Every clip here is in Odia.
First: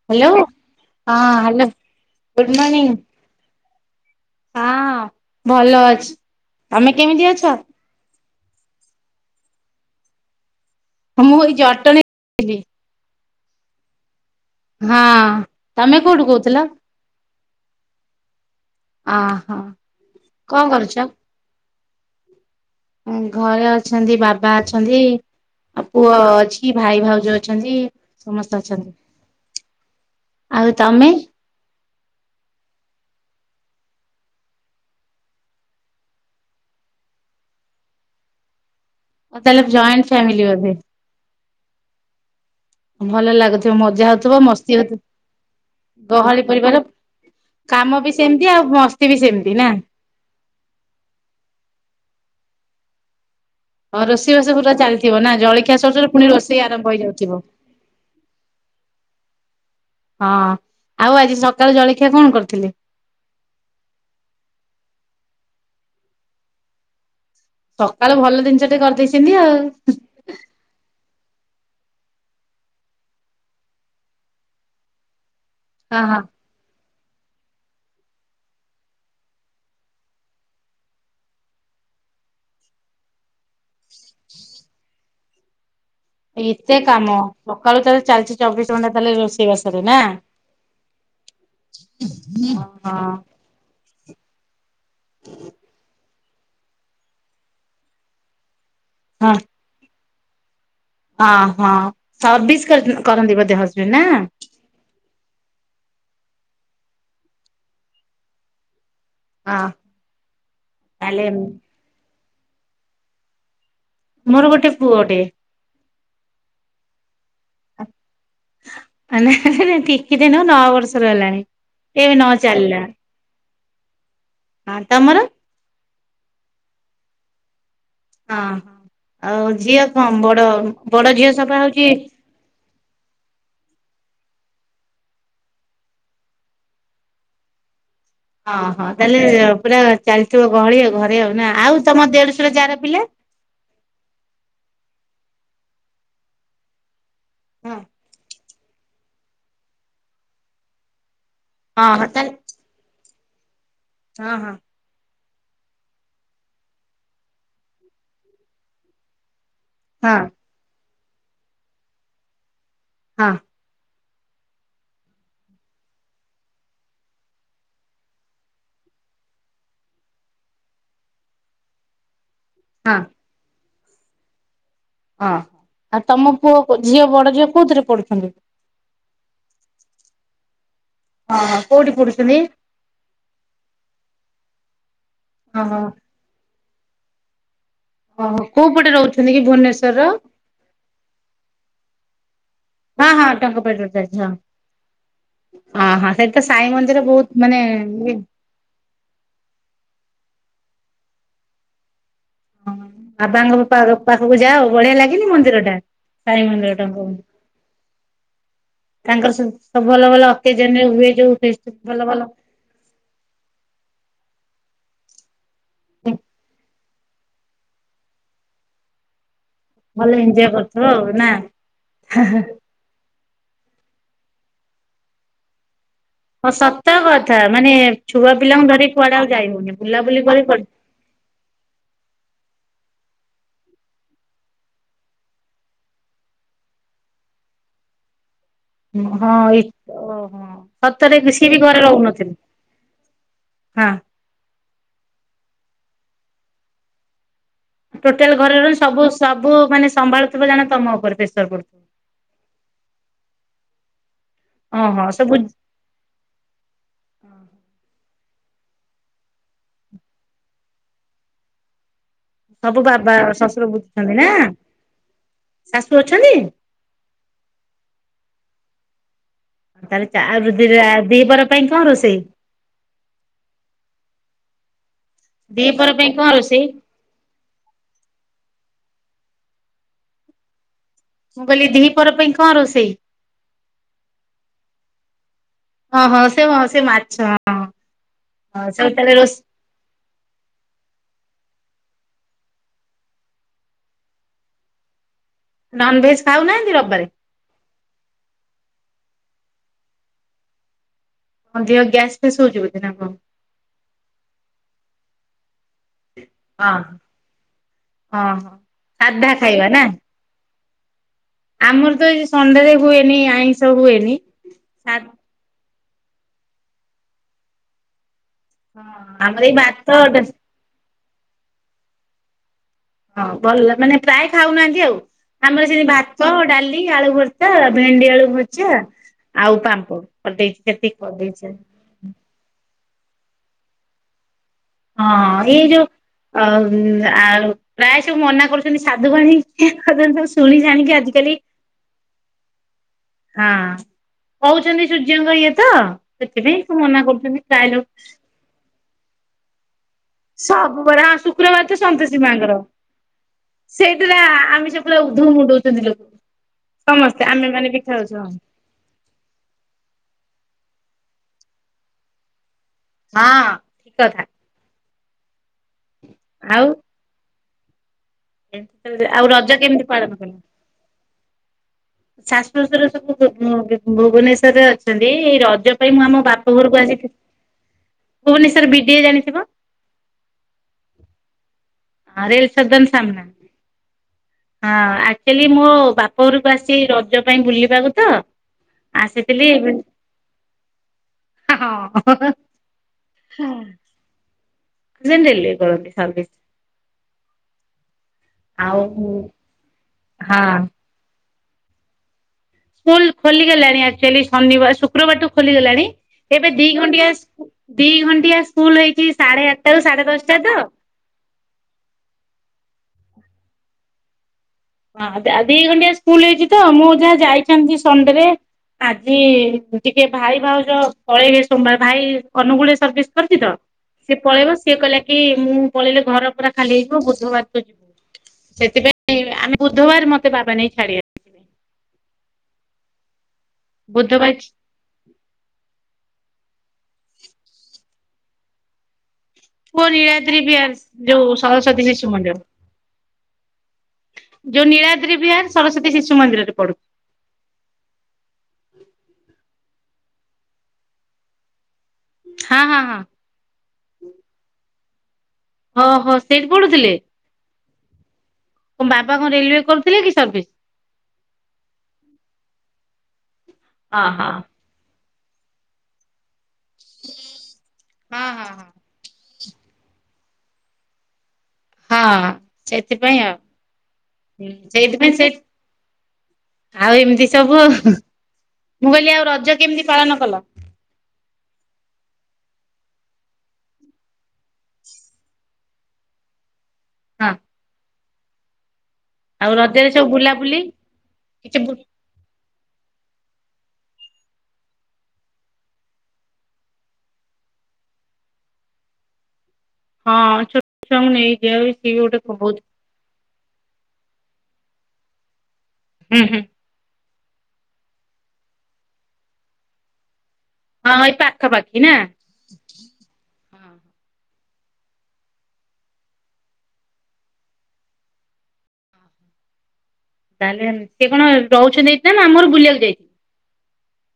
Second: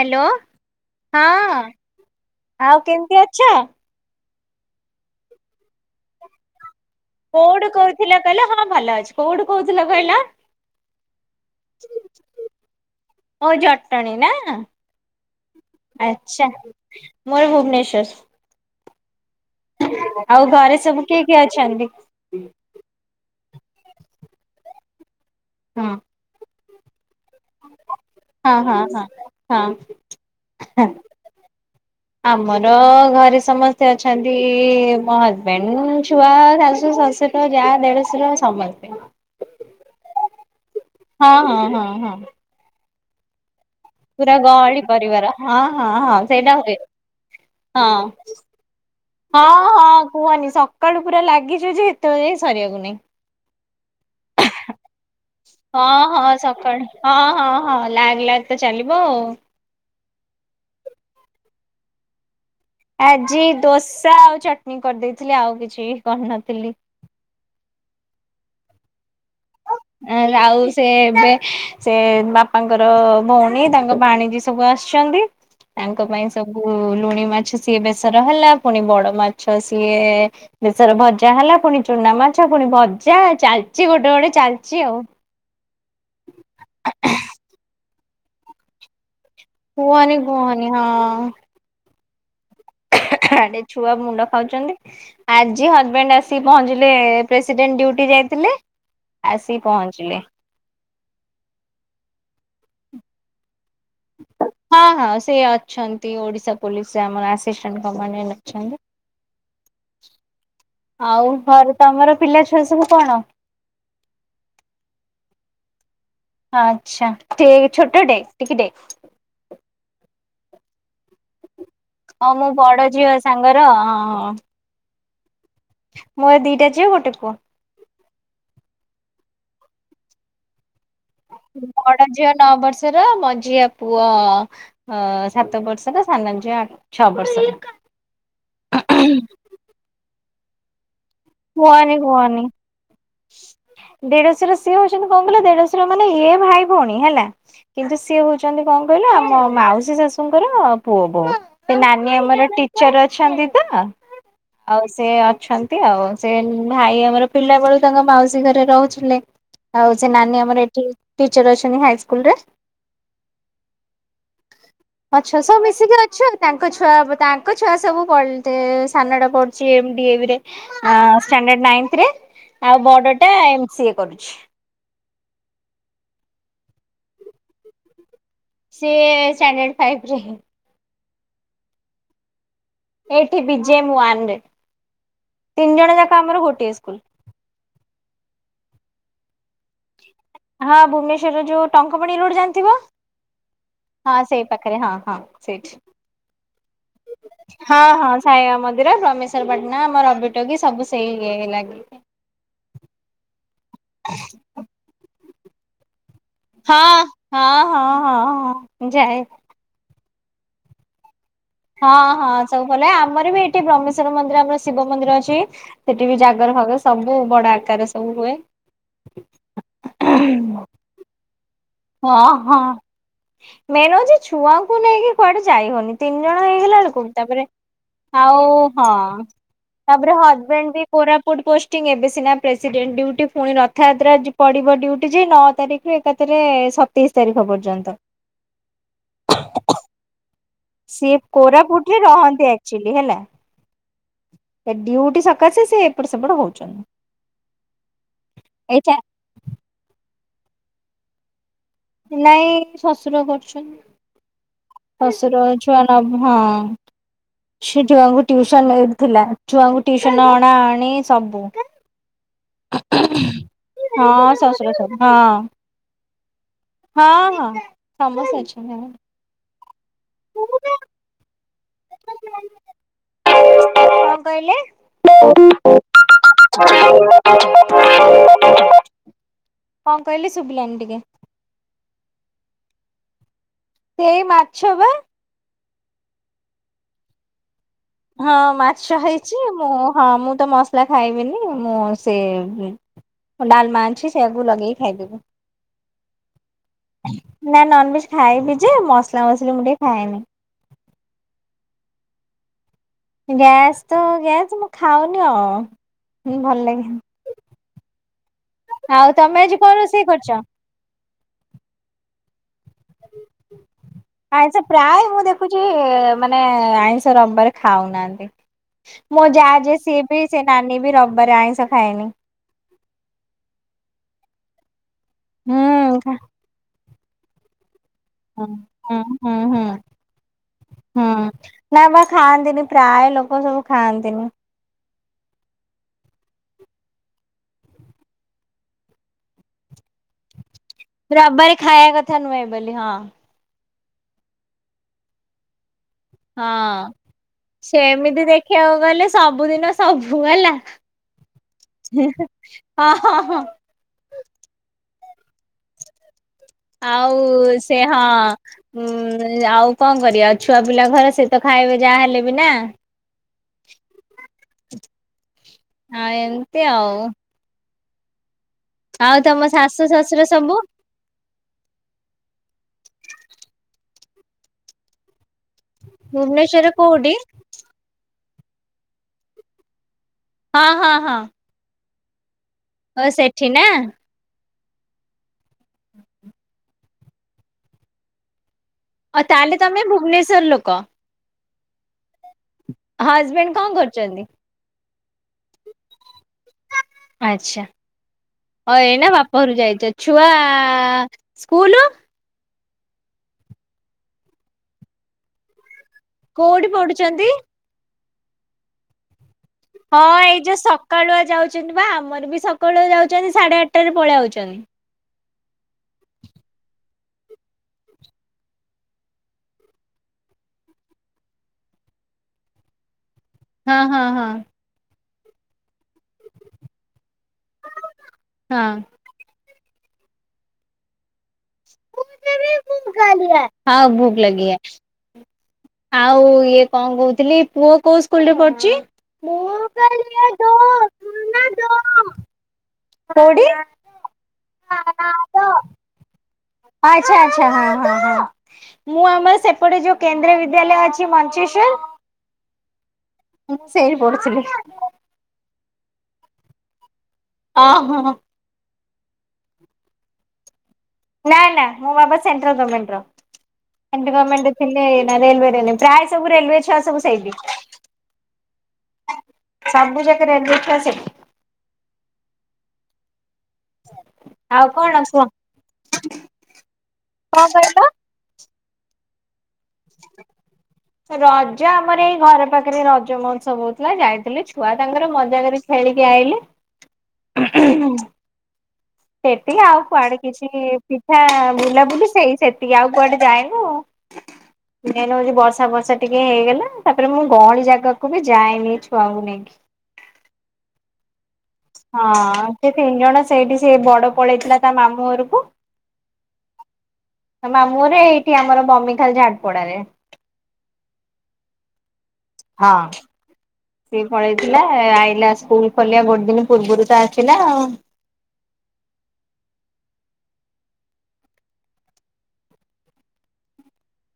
ହ୍ୟାଲୋ ହଁ ଗୁଡ୍ ଆଉ ମର୍ଣ୍ଣିଂ କେମିତି ଅଛ? ହଁ ଭଲ ଅଛି। ତମେ କେମିତି ଅଛ? କହିଲା ତା ହେଲେ ହଁ ଭଲ ଅଛି କୋଉଠୁ କୋହୁଥିଲ କହିଲ ମୁଁ ଏଇ ଜଟଣୀ ଥିଲି ଅ ଜଟଣୀ ନା ହଁ ତମେ କୋଉଠୁ କହୁଥିଲ? ମୁଁ ଏଇ ଭୁବନେଶ୍ୱର ଅହୋ ଆଉ କଣ ଘରେ କରୁଛ? ସବୁ କିଏ କିଏ ଅଛନ୍ତି? ଘରେ ଅଛନ୍ତି ବାବା ଅଛନ୍ତି ଆଉ ହଁ ପୁଅ ଅଛି ଭାଇ ଭାଉ ଯୋଉ ଅଛନ୍ତି ହଁ ସମସ୍ତେ ହଁ ହଁ ଅଛନ୍ତି ହଁ। ଆଉ ହଁ ତମେ ଆମର ଘରେ ସମସ୍ତେ ଅଛନ୍ତି ମୋ ହଜବେଣ୍ଡ ଛୁଆ ଶାଶୁ ଶଶୁର ଯା ଦେଢଶୁର ସମସ୍ତେ ଓ ତାହେଲେ ଜଏଣ୍ଟ ଫ୍ୟାମିିଲି ବୋଧେ ହଁ ହଁ ହଁ ହଁ ଭଲ ଲାଗୁଥିବ ମଜା ପୁରା ହଉଥିବ ମସ୍ତି ଗହଳି ହଉଥିବ ପରିବାର ହଁ ହଁ ହଁ ଗହଳି ସେଇଟା ହୁଏ ପରିବାର କାମ ବି ହଁ ସେମିତି ଆଉ ମସ୍ତି ବି ହଁ ସେମିତି ନା ହଁ କୁହନି ସକ୍ କାଳୁ ପୁରା ଲାଗିଛୁ ଯେ ଏତବେଳ ଯାଏଁ ସରିବାକୁ ନାହିଁ ହଉ ରୋଷେଇବାସ ପୁରା ଚାଲି ଥିବ ନା ଜଳଖିଆ ସରୁ ହଁ ସରୁ ପୁଣି ହଁ ରୋଷେଇ ସକାଳୁ ଆରମ୍ଭ ହଁ ହେଇଯାଉଥିବ। ହଁ ହଁ ଲାଗ ଲାଗ ତ ଚାଲିବ ଆଉ। ହଁ ଆଉ ଆଜି ସକାଳ ଜଳଖିଆ କଣ କରିଥିଲେ? ଆଜି ଦୋସା ଆଉ ଚଟଣୀ କରିଦେଇଥିଲି। ଆଉ କିଛି କରିନଥିଲି। ସକାଳୁ ଭଲ ଜିନିଷଟେ କରିଦେଇଚନ୍ତି ଆଉ। ଆଁ ଆଉ ସେ ଏବେ ସେ ବାପାଙ୍କର ଭଉଣୀ ତାଙ୍କ ବାଣିଜି ସବୁ ଆସିଚନ୍ତି ହଁ ତାଙ୍କ ହଁ ପାଇଁ ସବୁ ଲୁଣି ମାଛ ସିଏ ବେସର ହେଲା। ପୁଣି ବଡ଼ ମାଛ ସିଏ ଶେଷରେ ଭଜା ହେଲା ପୁଣି ଚୁନା ମାଛ ପୁଣି ଭଜା ଚାଲିଚି ଗୋଟେ ଗୋଟେ ଚାଲିଚି ଆଉ। ଏତେ କାମ ସକାଳୁ ତାହେଲେ ଚାଲିଚି ଚବିଶି ଘଣ୍ଟା ତାହେଲେ ରୋଷେଇବାସ। କୁହନି କୁହନି ହଁ। ହଁ। ଆଡ଼େ ଛୁଆ ମୁଣ୍ଡ ଖାଉଚନ୍ତି। ଆଜି ହଜବେଣ୍ଡ ଆସିିକି ପହଞ୍ଚିଲେ ପ୍ରେସିଡେଣ୍ଟ ଡ୍ୟୁଟି ଯାଇଥିଲେ। ଆସି ପହଞ୍ଚିଲେ। ଅଁ ହଁ ସର୍ଭିସ କର କରନ୍ତିି ବୋଧେ ହଜ୍ ଜୋନା ହଁ ହଁ ସେ ଅଛନ୍ତି ଓଡ଼ିଶା ପୋଲିସରେ ଆମର ଆସିଷ୍ଟାଣ୍ଟ କମାଣ୍ଡଣ୍ଟ ହଁ ଅଛନ୍ତି। ତାହେଲେ ଆଉ ଘରେ ତମର ପିଲା ଛୁଆ ସବୁ କଣ? ମୋର ଗୋଟେ ପୁଅଟେ। ଆଚ୍ଛା ଟିକେ ଏଇ ଛୋଟଟେ ଟିକିଟେ। ମାନେ ଟିକିଟେ ନୁହେଁ ନଅ ବର୍ଷର ହେଲାଣି। ଏବେ ହଁ ନଅ ମୋ ବଡ଼ ଝିଅ ସାଙ୍ଗର ଅଁ ଅଁ ଅଁ। ଆନ୍ଥ ତମର ମୋର ଦିଟା ଝିଅ ଗୋଟେ ପୁଅ। ହଁ ଆଉ ଝିଅ କଣ ବଡ଼ ବଡ଼ ଝିଅ ସଫା ହଉଚି ବଡ ଝିଅ ନଅ ବର୍ଷ। ର ମଝିଆ ପୁଅ ହଁ ସାତ ବର୍ଷର ସାନ ଝିଅ ଆ ଛଅ ବର୍ଷର। ଅଁ ହଁ ତାହେଲେ ପୁରା ଚାଲିଥିବ ଗହଳି ଆଉ ଘରେ ଆଉ ନାଁ। ଆଉ କୁହନି ତମ କୁହନି। ଦେଢଶୁର ଯାର ପିଲା ଦେଢଶୁର ସିଏ ହଉଚନ୍ତି କଣ କହିଲ ଦେଢଶୁର ମାନେ ଇଏ ଭାଇ ଭଉଣୀ ହେଲା। ହଁ କିନ୍ତୁ ସିଏ ହଉଚନ୍ତି କଣ କହିଲ ଆମ ମାଉସୀ ଶାଶୁଙ୍କର ପୁଅ ବୋହୂ। ସେ ହଁ ନାନୀ ଆମର ଟିଚର ଅଛନ୍ତି ତ। ଅଁ ହଁ ଆଉ ସେ ଅଛନ୍ତି ଆଉ ସେ ଭାଇ ଆମର ପିଲା ବେଳୁ ତାଙ୍କ ମାଉସୀ ଘରେ ରହୁଥିଲେ। ଆଉ ସେ ହଁ ନାନୀ ଆମର ଏଠି ଟିଚର ଅଛନ୍ତି ହାଇସ୍କୁଲରେ। ହଁ ଅଛୁ ସବୁ ମିଶିକି ଅଛୁ ତାଙ୍କ ଛୁଆ ତାଙ୍କ ଛୁଆ ସବୁ ପଲଟେ ସାନଟା ପ C M D A V ରେ ଷ୍ଟାଣ୍ଡାର୍ଡ ନାଇନ୍ଥରେ ଆଉ ହଁ ବଡଟା ଏମ୍ ସିଏ କରୁଛି। ହଁ ଆଉ ତମ ପୁଅ ଝିଅ ବଡ଼ ଝିଅ କୋଉଥିରେ ପଢୁଛନ୍ତି? ସିଏ ଷ୍ଟାଣ୍ଡାର୍ଡ ଫାଇପରେ। ହଁ କୋଉଠି ପଢ଼ୁଛନ୍ତି? ଏଇଠି ବି ଜେ ଏମ୍ ୱାନରେ ଓହୋ। ତିନି ଜଣ ଯାକ ଆମର ଗୋଟିଏ ସ୍କୁଲ। ଓହୋ କୋଉ ପଟେ ରହୁଚନ୍ତି କି ଭୁବନେଶ୍ୱରର? ହଁ ଭୁବନେଶ୍ୱରର ଯୋଉ ଟଙ୍କପାଣି ରୋଡ଼ ଜାଣିଥିବ। ହଁ ହଁ ଟଙ୍କପାଟିରୁ ଯାଇଛି ହଁ ସେଇ ପାଖରେ ହଁ ହଁ ସେଇଠି। ହଁ ହଁ ସେଇଠି ତ ସାଇ ମନ୍ଦିର ବହୁତ ମାନେ ହଁ ହଁ ଇଏ ସାଇବାବା ମନ୍ଦି ର, ବ୍ରହ୍ମେଶ୍ବରପାଟଣା ଆମର ରବି ଟକିଜ ସବୁ ସେଇ ଇଏ ଲାଗିକି। ହଁ ବାବାଙ୍କ ପା ପାଖକୁ ଯାଅ ବଢିଆ ଲାଗେନି ମନ୍ଦିରଟା? ସାଇ ମନ୍ଦିର ହଁ [unintelligible] ହଁ ହଁ ହଁ ହଁ ଯାଏ। ତାଙ୍କର ସବୁ ସବୁ ଭଲ ଭଲ ଅକେଜନରେ ହୁଏ ଯୋଉ ଫେଷ୍ ହଁ ହଁ ସବୁ ଭଲ ଆମର ବି ଏଠି ବ୍ରହ୍ମେଶ୍ଵର ମନ୍ଦିର ଆମର ଶିବ ମନ୍ଦିର ଅଛି। ସେଠି ବି ଜାଗର ଫାଗର ସବୁ ବଡ ଆକାରେ ସବୁ ହୁଏ। ଭଲ ଏଞ୍ଜୟ କରୁଥିବ ନା? ହଁ ହଁ ମେନ୍ ହଉଚି ଛୁଆଙ୍କୁ ନେଇକି କୁଆଡେ ଯାଇ ହଉନି। ତିନ୍ ଜଣ ହଁ ହେଇଗଲା ସତ ବେଳକୁ କଥା ତାପରେ ମାନେ ଛୁଆ ଆଉ ପିଲାଙ୍କୁ ଧରି ହଁ କୁଆଡେ ଆଉ ଯାଇ ହଉନି ତାପରେ ବୁଲାବୁଲି କରି କୁଆଡେ ହଜବେଣ୍ଡ ବି କୋରାପୁଟ୍ ପୋଷ୍ଟିଂ ଏବେ ସିନା ପ୍ରେସିଡେଣ୍ଟ ଡ୍ୟୁଟି ଫୁଣି ରଥଯାତ୍ରା ଯି ପଡିବ ଡ୍ୟୁଟି ଯେ ନଅ ତାରିଖ୍ ସେ ଏକାଥରେ ସତେଇଶି ତାରିଖ ପର୍ଯ୍ୟନ୍ତ। ହଁ ଏଇ ତ ଓହୋ ସିଏ ସତରେ ରିସି ବି ଘରେ କୋରାପୁଟରେ ରହୁନଥିଲେ। ରହନ୍ତି ହଁ! ଏ ଡ୍ୟୁଉଟି ସକାଶେ ସେ ଏପଟେ ସେପଟ ହଉଚନ୍ତି। ଟୋଟାଲ ଘରର ସବୁ ସବୁ ମାନେ ସମ୍ଭାଳୁଥିବ ଜାଣ ତମ ଉପରେ ପ୍ରେସର ପଡୁ ନାଇଁ ଶଶୁର କରୁଛନ୍। ଓହୋ ସବୁ ଶଶୁର ଛୁଆ ନବ୍ ହଁ। ସେ ଛୁଆଙ୍କୁ ଟିଉସନ୍ ନେଇଥିଲା‌। ଛୁଆଙ୍କୁ ଟିଉସନ୍ ଅଣା ଅଣି ସବୁ। ସବୁ ବାବା ଶଶୁର ବୁଝୁଛନ୍ତି ନା ହଁ ଶ୍ୱଶୁର ସବୁ ହଁ ଶାଶୁ ଅଛନ୍ତି? ହଁ ହଁ ସମସ୍ତେ ଅଛନ୍ତି ହଁ। ତାହେଲେ ଚା ଆଉ [unintelligible] ଦି ପହର ପାଇଁ କଁ ରୋଷେଇ? କଁ କହିଲେ? ଦି ପହର ପାଇଁ କଁ ରୋଷେଇ? କଁ କଇଲେ ଶୁଭିଲାନି ଟିକେ? ମୁଁ କଇଲି ଦିଃ ପହର ପାଇଁ କଁ ରୋଷେଇ? ସେଇ ମାଛ ବା। ହଁ ହଁ ସେଇ ହଁ ସେ ମାଛ ହଁ। ହଁ ସବୁ ମାଛ ତାହେଲେ ହେଇଚି। ରୋଷେଇ ମୁଁ ହଁ ମୁଁ ତ ମସଲା ଖାଇବିନି। ମୁଁ ସେ ଡାଲମା ଅଛି ସେଆକୁ ଲଗେଇ ଖାଇଦେବୁ। ନନ୍ ଭେଜ୍ ଖାଉନାହାନ୍ତି ରବବାରେ? ନା ନନ୍ ଭେଜ୍ ଖାଇବି ଯେ ମସଲା ମସଲି ମୁଁ ଟିକେ ଖାଏନି। ହଁ ଦେହ ଗ୍ୟାସ୍ ଫ୍ୟାସ୍ ହଉଚି ବୋଧେ ନା କଁ? ଗ୍ୟାସ୍ ତ ଗ୍ୟାସ୍ ମୁଁ ଖାଉନି ଆଉ। ହୁଁ ଭଲ ହଁ। ଓହୋ ଲାଗେନି। ଆଉ ସାଧା ତମେ ଆଜି ଖାଇବା କଣ ନା ରୋଷେଇ କରିଚ? ଆମର ତ ଏ ସଣ୍ଡେରେ ହୁଏନି ଆଇଁଷ ହୁଏନି। ସାଧ୍ ଦେଖୁଚି ମାନେ ଆଇଁଷ ରବବାରେ ଖାଉନାହାନ୍ତି। ମୋ ଆମର ଯା ଏଇ ଯେ ଭାତ ସିଏ ବି ଡା ସେ ନାନୀ ବି ରବବାର ଆଇଁଷ ଖାଏନି। ହଁ ଭଲ ମାନେ ପ୍ରାୟ ଖାଉନାହାନ୍ତି ଆଉ। ଆମର ସେମିତି ହୁଁ ଭାତ, ଡାଲ୍ ଲି, ଆଳୁ ଭର୍ତ୍ତା, ଭେଣ୍ଡି ଆଳୁ ହୁଁ ଭଜା ହୁଁ ଆଉ ହୁଁ ପାମ୍ପଡ୍ କରିଦେଇ ସେତିକି ହୁଁ କରିଦେଇଛି [unintelligible] ନା ବା ଖାଆନ୍ତିନି ପ୍ରାୟେ ଲୋକ ସବୁ ଖାଆନ୍ତିନି। ହଁ ଏଇ ଯୋଉ ଅ ଉମ୍ ଆଉ ପ୍ରାୟେ ସବୁ ମନା କରୁଛନ୍ତି ସାଧୁବାଣୀ [unintelligible] ରବିବାରେ ଖାଇବା କଥା ନୁହେଁ ବୋଲି ହଁ। ହଁ କହୁଚନ୍ତି ସୂର୍ଯ୍ୟଙ୍କ ଇଏତ ସେଥିପାଇଁ ସବୁ ହଁ। ମନା କରୁଚନ୍ତି ପ୍ରାଏଲୋକ ସେମିତି ଦେଖିବାକୁ ଗଲେ ସବୁଦିନ ସବୁ ହେଲା। ସବୁ ବାରା ଶୁକ୍ରବାରତ ସନ୍ତୋଷୀ ମାଙ୍କର। ହଁ ହଁ ହଁ ସେଇଥିରେ ଆମିଷ ପୁରା ଉଧୋମ ମୁଣ୍ଡଉଚନ୍ତି ଲୋକ। ସମସ୍ତେ ଆମେ ଆଉ ମାନେ ସେ ବି ହଁ। ଖାଉଛୁ ଉୁଁ ଆଉ କଁ କରିବା ଛୁଆ ପିଲା ଘର ସେତ ଖାଇବେ ଯାହା ହେଲେବି ନା। ହଁ ଠିକ୍ କଥା। ହଁ ଏମିତି ଆଉ। ଆଉ ତମ ରଜ ଶାଶୁ କେମିତି ପାଳନ ଶ୍ୱଶୁର କଲେ? ସବୁ ଶାଶୁ ଶଶୁର ସବୁ ଭୁବନେଶ୍ଵରରେ ଅଛନ୍ତି ଏ ରଜ ରଜ ପାଇଁ ମୁଁ ଆମ ବାପ ଭୁବନେଶ୍ଵରରେ ଘରକୁ ଆସିଥିଲି କୋଉଠି? ଭୁବନେଶ୍ୱର ବିଡିଏ ଜାଣିଥିବ? ହଁ ହଁ ହଁ। ଆରେଲ ସଦାନ ଓ ସାମ୍ନା। ସେଠି ନା ହଁ ଆକ୍ଚୁଲି ମୋବାପ ଘରକୁ ଆସିଚି ରଜ ପାଇଁ ବୁଲିବାକୁତ ଅ ତାହେଲେ ତମେ ଭୁବନେଶ୍ଵର ଲୋକ। ଆ ହଁ ହ ହ। ହଜବେଣ୍ଡେ କଁ କରୁଚନ୍ତି? ହଜବେଣ୍ଡେ ରେଲିଙ୍ଗ କରନ୍ତି ସର୍ବିସ୍। ଆଚ୍ଛା ଅ ଆଉ ଏଇନା ହଁ। ବାପା ଘରୁ ଯାଇଚ ଛୁଆ ସ୍କୁଲ୍? ସ୍କୁଲ୍ ଖୋଲିଗଲାଣି ଆକ୍ଚୁଲି ଶନିବାର ଶୁକ୍ରବାରଠୁ ଖୋଲିଗଲାଣି ଏବେ କୋଉଠି ଦି ଘଣ୍ଟିଆ ପଢୁଛନ୍ତି? ଦି ଘଣ୍ଟିଆ ସ୍କୁଲ୍ ହେଇଚି ହଁ ଏଇ ଯୋଉ ସ ସକାଳୁଆ ଯାଉଚନ୍ତିବା ଆମରବି ସକାଳୁଆ ଯାଉଚନ୍ତି ସାଢ଼େ ଆଠଟାରେ ପଳେଇ ଆଉଚନ୍ତି। ହଁ ଦି ଘଣ୍ଟଆ ସ୍କୁଲ୍ ହେଇଚିତ ମୁଁ ଯାହା ଯାଇଥାନ୍ତି ସଣ୍ଡେରେ ଆଜି ଟିକେ ଭାଇ ଭାଉଜ ପଳେଇବେ ସୋମବାର ଭାଇ ଅନୁକୂଳରେ ସର୍ବି କରଚିତ ହଁ ହଁ ସିଏ ହଁ ହଁ। ପଳେଇବ ସିଏ କହିଲା କି ମୁଁ ପଳେଇଲେ ଘର ପୁରା ଖାଲି ହେଇଯିବ ବୁଧବାରକୁ ଯିବୁ ହଁ ସେଥିପାଇଁ ଆମେ ବୁଧବାର ମତେ ବାବା ନେଇ ଛାଡ଼ିବେ। ଭ ଭ ହଁ ଭୁକ୍ ବୁଧବାର ଲାଗିଆ। ଆଉ ଇଏ କଁ କହୁଥିଲି ପୁଅ କୋଉ ସ୍କୁଲରେ ପଢ଼ୁଚି? ପୁଅ ନୀଳାଦ୍ରି ବିହାର୍ ଯୋଉ ସରସ୍ଵତୀ ଶିଶୁ ମନ୍ଦିର। କୋଉଠି? ଯୋଉ ନୀଳାଦ୍ରି ବିହାର ସରସ୍ଵତୀ ଶିଶୁ ମନ୍ଦିରରେ ପଢୁ ଆଚ୍ଛା ଆଚ୍ଛା ହଁ ହଁ ହଁ। ମୁଁ ଆମର ସେପଟେ ଯୋଉ କେନ୍ଦ୍ରୀୟ ବିଦ୍ୟାଳୟ ଅଛି ମଞ୍ଚେଶ୍ଵର ହଁ ହଁ ହଁ। ମୁଁ ସେଇଟି ପଢ଼ୁଥିଲି। ଓ ହଁ ସେଇଠି ପଢୁଥିଲେ। ଅଁ ହଁ। କଁ ବାବା କଣ ରେଲୱେ କରୁଥିଲେକି ସର୍ଭିସ୍। ନାଇଁ ନା ମୋ ବାବା ସେଣ୍ଟ୍ରାଲ୍ ଗମେଣ୍ଟର ହଁ ସେଣ୍ଟ୍ରାଲ୍ ହଁ। ଗମେଣ୍ଟେ ହେଲେ ରେଲୱରେଁ ପ୍ରାୟ ସବୁ ରେଲୱେ ଛୁଆ ସବୁ ସେଇଟି। ହଁ ହଁ ସବୁଜାଙ୍କ ରେଲୱେ ଛୁଆ ସେଇଟି। ହଁ ସେଥିପାଇଁ ଆଉ। ଆଉ କଣ ସେଇଥିପାଇଁ କୁହ? ସେ ଆଉ ଏମିତି କଣ ସବୁ। କହିଲ? ମୁଁ କହିଲି ଆଉ ରଜ କେମିତି ପାଳନ କଲ? ରଜ ଆମର ଏଇ ଘର ପାଖରେ ରଜ ମହୋତ୍ସବ ହଉଥିଲା ଯାଇଥିଲା ଛୁଆ ତାଙ୍କର ମଜା କରି ଖେଳିକି ଆଇଲି। ହଁ ସେତେକି ଆଉ ରଜରେ ସବୁ କୁଆଡ଼େ ବୁଲାବୁଲି କିଛି ପିଠା କିଛି ବୁ ବୁଲାବୁଲି ସେଇ ସେତି ଟିକେ ଆଉ କୁଆଡ଼େ ଯାଏନୁ। ମେନ୍ ହଉଚି ବର୍ଷା ବର୍ଷା ଟିକେ ହେଇଗଲା ତାପରେ ମୁଁ ଗହଳି ଜାଗାକୁବି ଯାଏନି ଛୁଆକୁ ନେଇକି। ହଁ ଛୋଟ ଛୁଆଙ୍କୁ ନେଇକ ଯିବାକୁ ସିଏବି ଗୋଟେ ହଁ ବହୁତ୍ ସେ ତିନି ଜଣ ସେଇଠି ସେ ବଡ଼ ପଳେଇଥିଲା ତା ମାମୁଁ ଘରକୁ ହୁଁ ହୁଁ। ମାମୁଁ ଘରେ ଏଇଠି ଆମର ବମିଖାଲ ଝାଟପୋଡ଼ାରେ। ହଁ ଏଇ ପାଖାପାଖି ନା। ହଁ। ସିଏ ପଳେଇଥିଲା ଆଇଲା ସ୍କୁଲ୍ ଖୋଲିବା ଗୋଟେ ଦିନ ପୂର୍ବରୁତ ଆସିଲା ଆଉ। ତାହେଲେ ସିଏ କଣ ରହୁଚନ୍ତି ଏଇନା ମାମୁଁ ଘରକୁ ବୁଲିବାକୁ ଯାଇଚନ୍ତି?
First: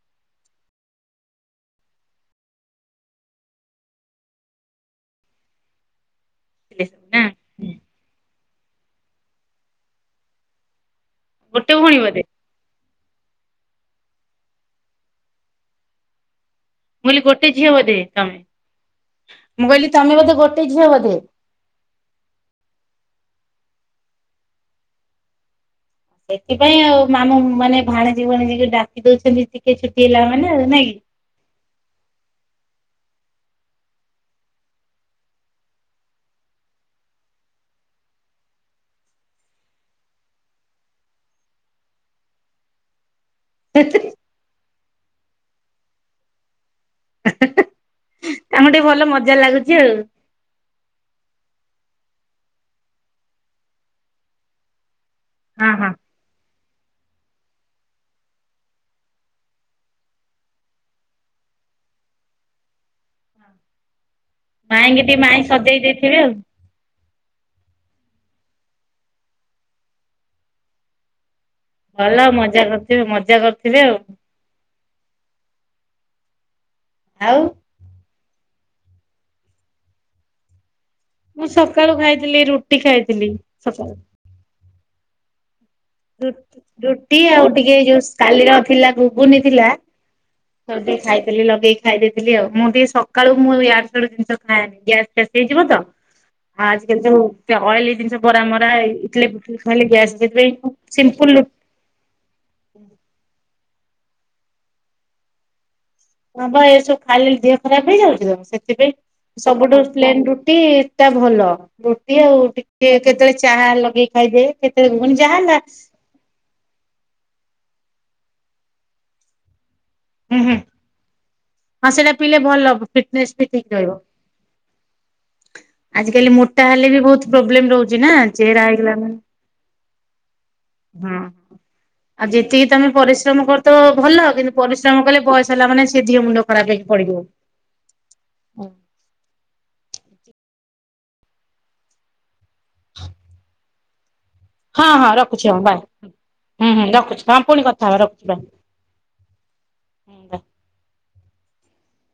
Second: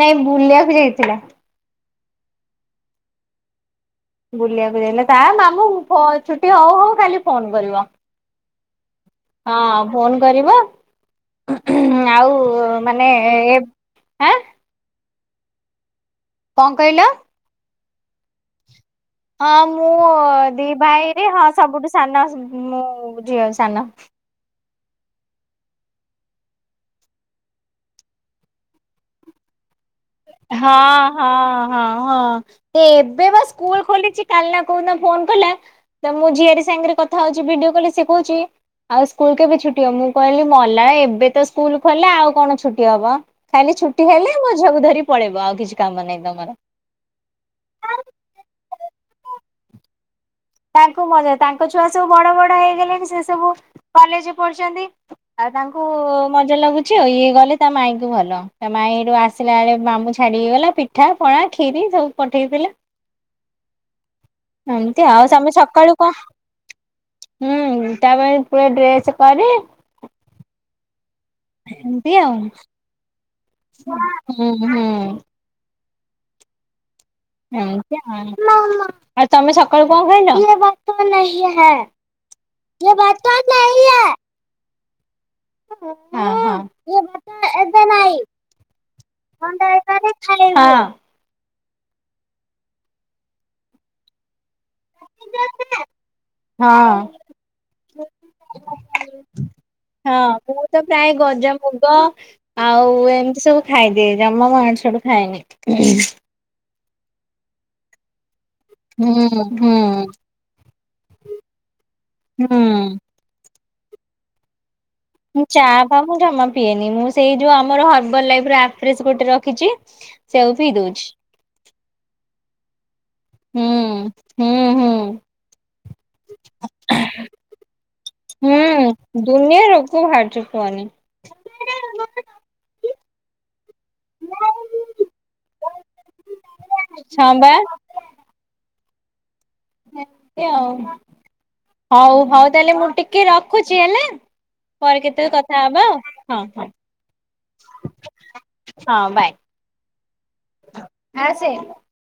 ନାଇଁ ବୁଲିବାକୁ ଯାଇଥିଲା। ବୁଲିବାକୁ ଯାଇଥିଲା ତା ମାମୁ ଫ ଛୁଟି ହଉ ଥିଲେ ହଉ ସବୁ ନା ଖାଲି ଫୋନ୍ କରିବ। ହଁ ଫୋନ୍ କରିବ ଗୋଟେ ଭଉଣୀ ବୋଧେ ଆଉ ମାନେ ଏଁ ଆଁ କଣ କହିଲ? ମୁଁ କହିଲି ଗୋଟେ ଝିଅ ବୋଧେ ତମେ? ହଁ ମୁଁ କହିଲି ତମେ ବୋଧେ ଗୋଟେ ଦି ଝିଅ ବୋଧେ? ଭାଇରେ ହଁ ସବୁଠୁ ସାନ ମୁଁ ଝିଅ ସାନ। ସେଥିପାଇଁ ଆଉ ମାମୁଁ ମାନେ ଭାଣଜି ଭଉଣୀ ଡାକି ଦଉଚନ୍ତି ଟିକେ ଛୁଟି ହେଲା ମାନେ ଆଉ ହଁ ନାଇଁକି। ହଁ ହଁ ହଁ ଏବେବା ସ୍କୁଲ୍ ଖୋଲିଚି କାଲିନା କୋଉ ଫୋନ୍ କଲା ତା ମୁଁ ଝିଆରି ସାଙ୍ଗରେ କଥା ହଉଚି ଭିଡିଓ କଲରେ ଶିଏକହୁଚ। ଆଉ ସ୍କୁଲ କେବେ ଛୁଟି ହବ, ମୁଁ କହିଲି ମଲା ଏବେତ ସ୍କୁଲ୍ ଖୋଲିଲା, ଆଉ କଣ ଛୁଟି ହବ। ଖାଲି ଛୁଟି ହେଲେ ମୋ ଝୁଅକୁ ଧରି ପଳେଇବ, ଆଉ କିଛି କାମ ନାହିଁ ତମର। ତାଙ୍କୁ ଟିକେ ଭଲ ମଜା ଲାଗୁଚି ଆଉ। ତାଙ୍କୁ ମଜା ତାଙ୍କ ଛୁଆ ସବୁ ବଡ଼ ବଡ଼ ହେଇଗଲେଣି, ସେ ସବୁ କଲେଜ୍ ପଢ଼ୁଚନ୍ତି। ଆଉ ହଁ ତାଙ୍କୁ ହଁ ମଜା ଲାଗୁ ଚି ଆଉ, ଇଏ ଗଲେ ତା ମାଇଁକୁ ଭଲ, ତା ମାଇଁର ଆସିଲା ବେଳେ ମାମୁ ଛାଡ଼ିକି ଗଲା ପିଠାପଣା, କ୍ଷୀରି ସବୁ ପଠେଇଥିଲୁ। ଏମିତି ମାଇଁକି ଟି ଆଉ ମାଇଁ ତମେ ସଜେଇ ସକାଳୁ କଣ ଦେଇଥିବେ ଆଉ। ହୁଁ, ତା ପାଇଁ ପୁଳାଏ ଡ୍ରେସ୍ କରି ଏମିତି ଭଲ ଆଉ ମଜା କରୁଥିବେ, ମଜା କର ହୁଁ ହୁଁ। ଆଉ? ଏମିତିଆ, ଆଉ ଆଉ ତମେ ସକାଳୁ କଣ ମୁଁ ଖାଇଲ? ସକାଳୁ ଖାଇଥିଲି ରୁଟି ଖାଇଥିଲି ସକାଳୁ [unintelligible] ହଁ ହଁ। ରୁ ରୁଟି ଆଉ ଟିକେ ଯୋଉ କାଲିର ଥିଲା ଘୁଗୁନି ଥିଲା ତାକୁ ଟିକେ ଖାଇଥିଲି ଲଗେଇ ଖାଇ ଦେଇଥିଲି ଆଉ, ମୁଁ ଟିକେ ସକାଳୁ ମୁଁ ଆଡ଼ୁସାଡ଼ୁ ଜିନିଷ ଖାଏନି। ଗ୍ୟାସ୍ ହଁ। ଫ୍ୟାସ୍ ହେଇଯିବତ ଆଁ ଆଜିକାଲି ହଁ। ଯୋଉ ଅଏଲି ଜିନିଷ ବରା ମରା, ଇଟିଲି ଫିଟିଲି ଖାଇଲେ ଗ୍ୟାସ୍ ବି ପ୍ରାୟେ ଗଜା ମୁଗ ଆଉ ଏମିତି ସବୁ ଖାଇଦିଏ, ଜମା ମୁଁ ଆଡ଼ୁସାଡ଼ୁ ଖାଏନି। ହଁବା ଏସବୁ ଖାଇଲେ ଦେହ ଖରାପ୍ ହେଇଯାଉଚି ତ, ସେଥିପାଇଁ ହୁଁ ହୁଁ ସବୁଠୁ ପ୍ଲେନ୍ ରୁଟିଟା ଭଲ ରୁଟି ଆଉ ଟିକେ ହୁଁ। କେତେବେଳେ ଚାହା ଲଗେଇ [unintelligible] ମୁଁ ଚା ଫା ମୁଁ ଜମା ପିଏନି, ମୁଁ ସେଇ ଯୋଉ ଆମର ହର୍ବାଲ ଲାଇଫର ଆପ୍ରେକ୍ସ ଗୋଟେ ରଖିଛି ହୁଁ ହୁଁ ସେଇଆକୁ ପି ଦଉଛି। ହଁ ସେଇଟା ପିଇଲେ ଭଲ, ଫିଟନେସ ବି ହୁଁ ଠିକ ରହିବ। ହୁଁ ହୁଁ ଆଜିକାଲି ମୋଟା ହେଲେ ବି ବହୁତ ପ୍ରୋବ୍ଲେମ ରହୁଛି ନା। ଚେହେରା ହେଇ ଗଲାଣି ହୁଁ ଦୁନିଆ ରୋଗ ବାହାରୁଛି କୁହନି। ହଁ। ଆଉ ଯେତିକି ତମେ ପରିଶ୍ରମ କରୁଥିବ ଭଲ କିନ୍ତୁ ହଁ ପରିଶ୍ରମ କଲେ ବୟସ ହେଲା ମାନେ ସେ ଦେହମୁଣ୍ଡ ଖରାପ ହେଇକି ପଡ଼ିବ। ବା ଏମିତି ଆଉ ଟିକେ ଆଉ ହଉ ହଉ ତାହାଲେ ଟିକେ ରଖୁଛି ହେଲା। ହଁ ପରେ ହଁ କେତେବେଳେ ରଖୁଛି କଥା ହଁ ବାଏ, ହବା ଆଉ ହଁ ହୁଁ ହୁଁ ରଖୁଛି ହଁ ପୁଣି କଥା ହବା ରଖୁଛି ବାଏ। ହଁ ବାଏ, ଆସେ।